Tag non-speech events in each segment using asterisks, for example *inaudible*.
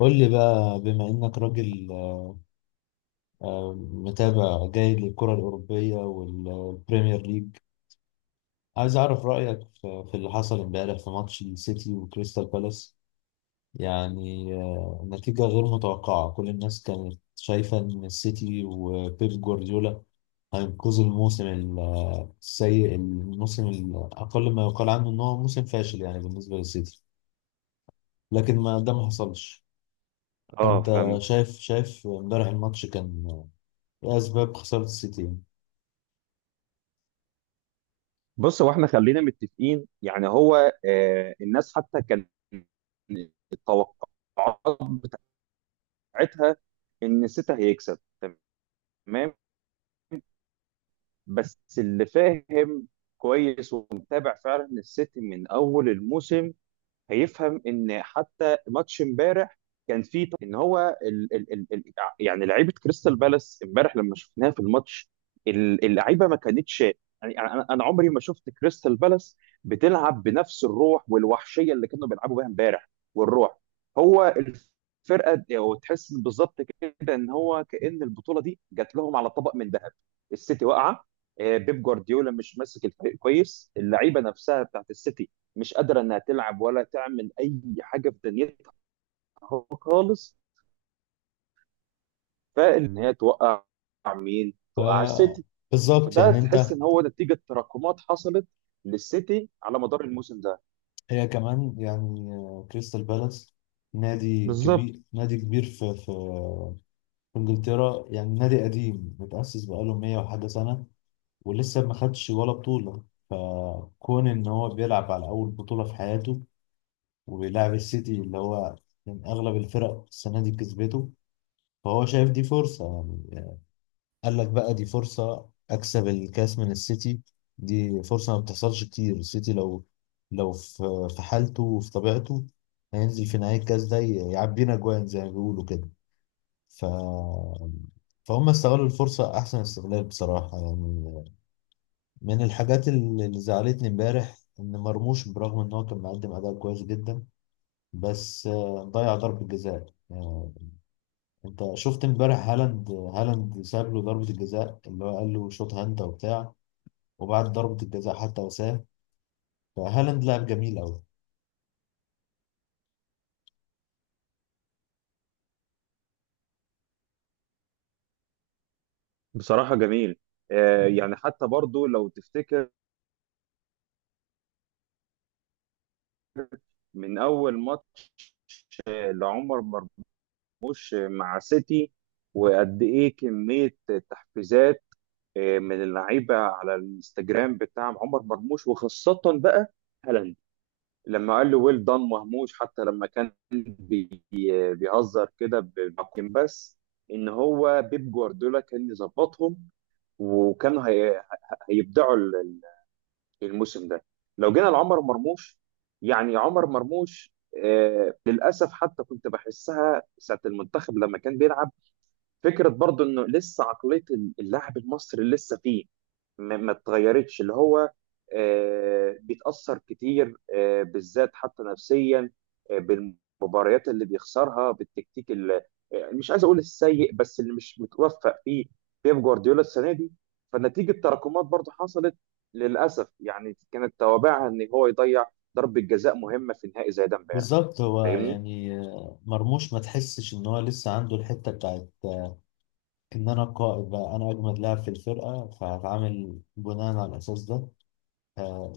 قول لي بقى بما إنك راجل، متابع جيد للكرة الأوروبية والبريمير ليج. عايز أعرف رأيك في اللي حصل امبارح في ماتش السيتي وكريستال بالاس. يعني نتيجة غير متوقعة، كل الناس كانت شايفة إن السيتي وبيب جوارديولا هينقذوا الموسم السيء، الموسم الأقل ما يقال عنه إن هو موسم فاشل يعني بالنسبة للسيتي، لكن ما ده ما حصلش. اه فأنت فاهمك. شايف امبارح الماتش كان لأسباب خسارة السيتي. بص هو احنا خلينا متفقين، يعني هو الناس حتى كان التوقعات بتاعتها ان سيتا هيكسب، تمام؟ بس اللي فاهم كويس ومتابع فعلا السيتي من اول الموسم هيفهم ان حتى ماتش امبارح كان فيه ط- ان هو ال ال ال ال يعني لعيبه كريستال بالاس امبارح لما شفناها في الماتش اللعيبه ما كانتش، يعني انا عمري ما شفت كريستال بالاس بتلعب بنفس الروح والوحشيه اللي كانوا بيلعبوا بيها امبارح. والروح، هو الفرقه وتحس بالظبط كده ان هو كأن البطوله دي جات لهم على طبق من ذهب. السيتي واقعه، بيب جوارديولا مش ماسك الفريق كويس، اللعيبه نفسها بتاعت السيتي مش قادره انها تلعب ولا تعمل اي حاجه في دنيتها خالص. فان هي توقع مين؟ ف توقع السيتي. بالظبط وده يعني تحس أنت. ان هو نتيجه تراكمات حصلت للسيتي على مدار الموسم ده. هي كمان يعني كريستال بالاس نادي بالظبط. كبير، نادي كبير في في إنجلترا، يعني نادي قديم متأسس بقاله 100 وحاجة سنة، ولسه ما خدش ولا بطولة. فكون إن هو بيلعب على أول بطولة في حياته، وبيلعب السيتي اللي هو من أغلب الفرق السنة دي كسبته، فهو شايف دي فرصة يعني. قال لك بقى دي فرصة أكسب الكاس من السيتي، دي فرصة ما بتحصلش كتير. السيتي لو في حالته وفي طبيعته هينزل في نهاية الكاس ده يعبينا جوان زي ما بيقولوا كده. ف فهم استغلوا الفرصة أحسن استغلال بصراحة يعني. من الحاجات اللي زعلتني امبارح إن مرموش برغم إن هو كان مقدم أداء كويس جدا، بس ضيع ضربة جزاء. أنت شفت امبارح هالاند ساب له ضربة الجزاء اللي هو قال له شوطها أنت وبتاع، وبعد ضربة الجزاء حتى وسام. فهالاند لعب جميل قوي. بصراحه جميل. يعني حتى برضو لو تفتكر من اول ماتش لعمر مرموش مع سيتي، وقد ايه كميه تحفيزات من اللعيبه على الانستجرام بتاع عمر مرموش، وخاصه بقى هالاند لما قال له ويل دان مهموش. حتى لما كان بيهزر كده بس ان هو بيب جوارديولا كان يظبطهم، وكانوا هي هيبدعوا الموسم ده. لو جينا لعمر مرموش، يعني عمر مرموش للاسف حتى كنت بحسها ساعه المنتخب لما كان بيلعب، فكره برضو انه لسه عقليه اللاعب المصري لسه فيه، ما اتغيرتش. اللي هو بيتاثر كتير، بالذات حتى نفسيا، بالمباريات اللي بيخسرها، بالتكتيك اللي مش عايز اقول السيء، بس اللي مش متوفق فيه بيب جوارديولا السنه دي. فنتيجه تراكمات برضو حصلت للاسف، يعني كانت توابعها ان هو يضيع ضربه جزاء مهمه في نهائي زي ده امبارح. بالظبط. هو فاهمني؟ يعني مرموش ما تحسش ان هو لسه عنده الحتة بتاعت ان انا القائد بقى، انا اجمد لاعب في الفرقة فهتعامل بناء على الاساس ده. آه،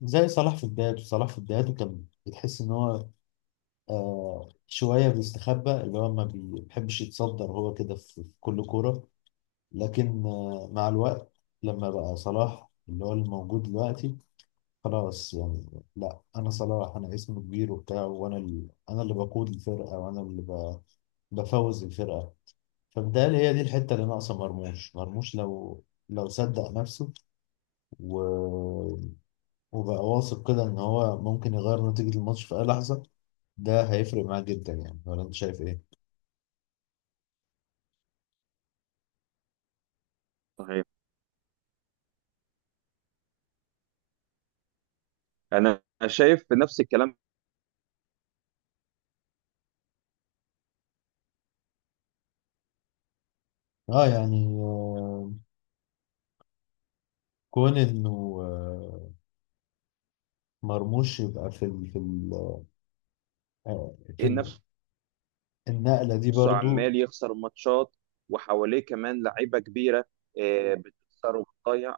زي صلاح في بدايته. صلاح في بدايته كان بتحس ان هو آه، شوية بيستخبى، اللي هو ما بيحبش يتصدر هو كده في كل كورة. لكن مع الوقت لما بقى صلاح اللي هو الموجود دلوقتي، خلاص يعني لا انا صلاح، انا اسمي كبير وبتاع، وانا ال... انا اللي بقود الفرقه، وانا اللي ب... بفوز الفرقه. فبالتالي هي دي الحته اللي ناقصه مرموش. مرموش لو صدق نفسه و... وبقى واثق كده ان هو ممكن يغير نتيجه الماتش في اي لحظه، ده هيفرق معاه جدا يعني. ولا انت شايف ايه؟ صحيح. انا شايف نفس الكلام. اه يعني كون انه مرموش يبقى في ال... في ال... آه، في نفس النقله دي نفسه برضو. عمال يخسر ماتشات، وحواليه كمان لعيبه كبيره بتخسر وبتضيع.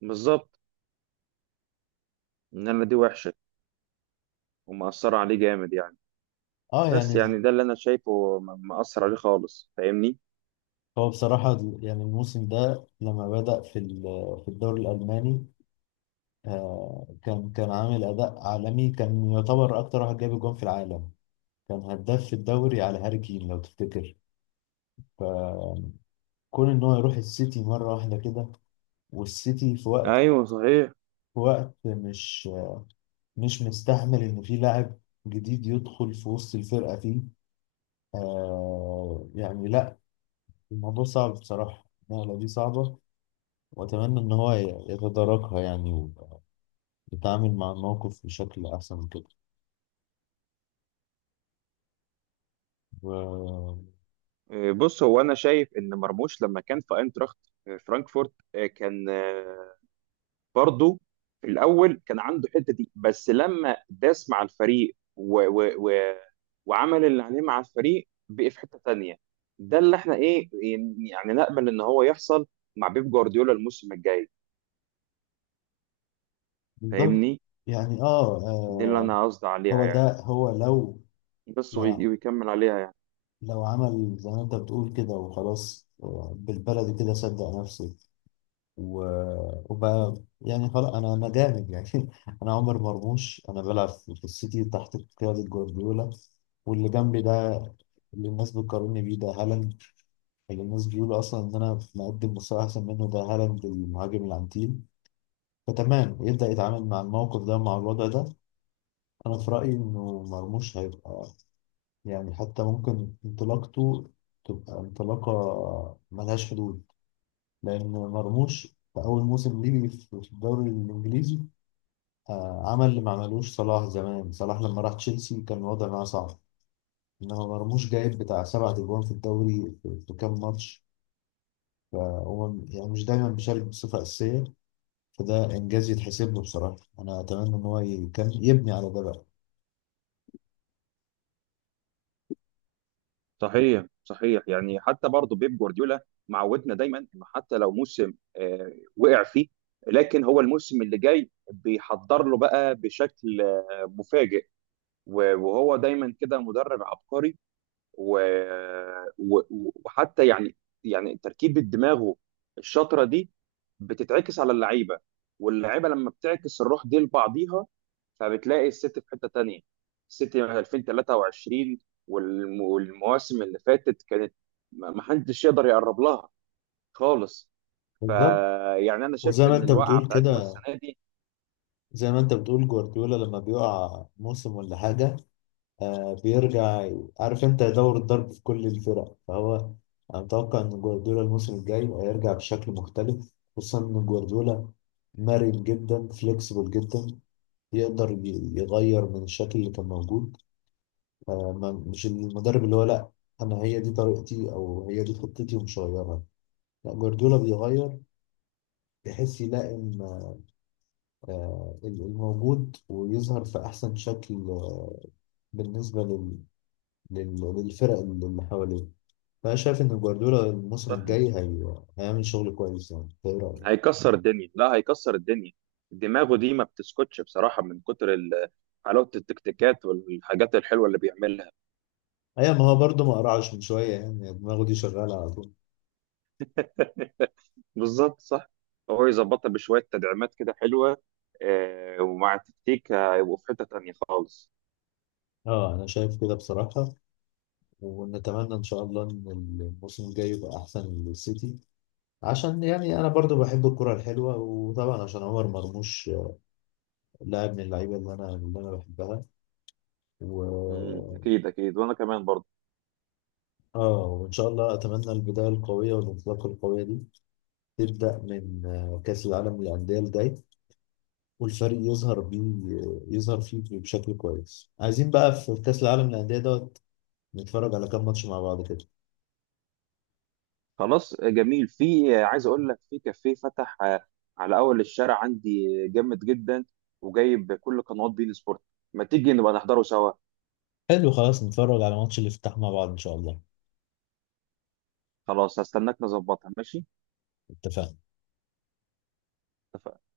بالظبط. انما دي وحشه ومأثره عليه جامد يعني. اه بس يعني يعني ده اللي انا شايفه مأثر عليه خالص. فاهمني؟ هو بصراحة يعني الموسم ده لما بدأ في الدوري الألماني، كان عامل أداء عالمي، كان يعتبر أكتر واحد جاب جون في العالم، كان هداف في الدوري على هاري كين لو تفتكر. فكون إن هو يروح السيتي مرة واحدة كده، والسيتي في وقت، ايوه صحيح. في وقت مش مش مستحمل إن في لاعب جديد يدخل في وسط الفرقة فيه. يعني لأ، الموضوع صعب بصراحة، النقلة دي صعبة، وأتمنى إن هو يتداركها يعني، تتعامل مع الموقف بشكل أحسن من كده. و- بص هو انا شايف ان مرموش لما كان في اينتراخت فرانكفورت، كان برضه في الاول كان عنده الحته دي، بس لما داس مع الفريق و وعمل اللي عليه مع الفريق بقي في حته تانيه. ده اللي احنا ايه، يعني نامل ان هو يحصل مع بيب جوارديولا الموسم الجاي. بالظبط فاهمني؟ يعني دي اللي انا قصدي عليها هو يعني. ده، هو بس لو ويكمل عليها يعني. لو عمل زي ما أنت بتقول كده وخلاص، بالبلدي كده صدق نفسه وبقى يعني خلاص، أنا جامد يعني *laughs* أنا عمر مرموش، أنا بلعب في السيتي تحت قيادة جوارديولا. واللي جنبي ده، اللي الناس بتقارني بيه ده، هالاند. اللي الناس بيقولوا أصلا إن أنا مقدم مستوى أحسن منه ده هالاند، المهاجم العنتيل. فتمام، يبدأ يتعامل مع الموقف ده، مع الوضع ده. أنا في رأيي إنه مرموش هيبقى يعني، حتى ممكن انطلاقته تبقى انطلاقة ملهاش حدود. لأن مرموش في أول موسم ليه في الدوري الإنجليزي عمل اللي ما عملوش صلاح. زمان صلاح لما راح تشيلسي كان الوضع معاه صعب، إنما مرموش جايب بتاع سبع أجوان في الدوري في كام ماتش، فهو يعني مش دايما بيشارك بصفة أساسية. فده إنجاز يتحسب له بصراحة. أنا أتمنى إن هو يبني على ده بقى. صحيح صحيح. يعني حتى برضه بيب جوارديولا معودنا دايما انه حتى لو موسم وقع فيه، لكن هو الموسم اللي جاي بيحضر له بقى بشكل مفاجئ. و- وهو دايما كده مدرب عبقري، و... و... وحتى يعني يعني تركيبة دماغه الشاطرة دي بتتعكس على اللعيبة، واللعيبة لما بتعكس الروح دي لبعضيها فبتلاقي السيتي في حتة تانية. السيتي من 2023 والم... والمواسم اللي فاتت كانت ما حدش يقدر يقرب لها خالص. بالظبط. فيعني انا شايف وزي ما ان انت الوقعة بتقول بتاعتهم كده، السنة زي ما انت بتقول جوارديولا لما بيقع موسم ولا حاجة، آه بيرجع. عارف انت، يدور الضرب في كل الفرق. فهو انا متوقع ان جوارديولا الموسم الجاي هيرجع بشكل مختلف، خصوصا ان جوارديولا مرن جدا، فليكسبل جدا، يقدر يغير من الشكل اللي كان موجود. مش المدرب اللي هو لا انا هي دي طريقتي او هي دي خطتي ومش هغيرها. لا جوارديولا بيغير بحيث يلائم الموجود، ويظهر في أحسن شكل بالنسبة للفرق اللي حواليه. فأنا شايف إن جوارديولا الموسم دي الجاي هيعمل شغل كويس يعني. إنت إيه رأيك؟ هيكسر الدنيا. لا هيكسر الدنيا، دماغه دي ما بتسكتش بصراحة من كتر حلاوة التكتيكات والحاجات الحلوة اللي بيعملها. أيوة، ما هو برضه ما قرعش من شوية يعني، يعني دماغه دي شغالة على طول. بالظبط صح. هو يظبطها بشوية تدعيمات كده حلوة، ومع التكتيك هيبقوا في حتة تانية خالص. أه أنا شايف كده بصراحة. ونتمنى إن شاء الله إن الموسم الجاي يبقى أحسن للسيتي، عشان يعني أنا برضه بحب الكرة الحلوة، وطبعا عشان عمر مرموش لاعب من اللعيبة اللي أنا بحبها. مم، و... أكيد أكيد، وأنا كمان برضه. اه وان شاء الله اتمنى البدايه القويه والانطلاقه القويه دي تبدا من كاس العالم للانديه الجاي، والفريق يظهر بيه يظهر فيه بشكل كويس. عايزين بقى في كاس العالم للانديه دوت نتفرج على كام ماتش مع بعض كده. خلاص. جميل. في عايز أقول لك في كافيه فتح على أول الشارع عندي، جامد جدا، وجايب كل قنوات بين سبورت. ما تيجي نبقى نحضره سوا؟ حلو خلاص نتفرج على ماتش الافتتاح مع بعض ان شاء الله. خلاص هستناك، نظبطها، ماشي. اتفقنا. اتفقنا.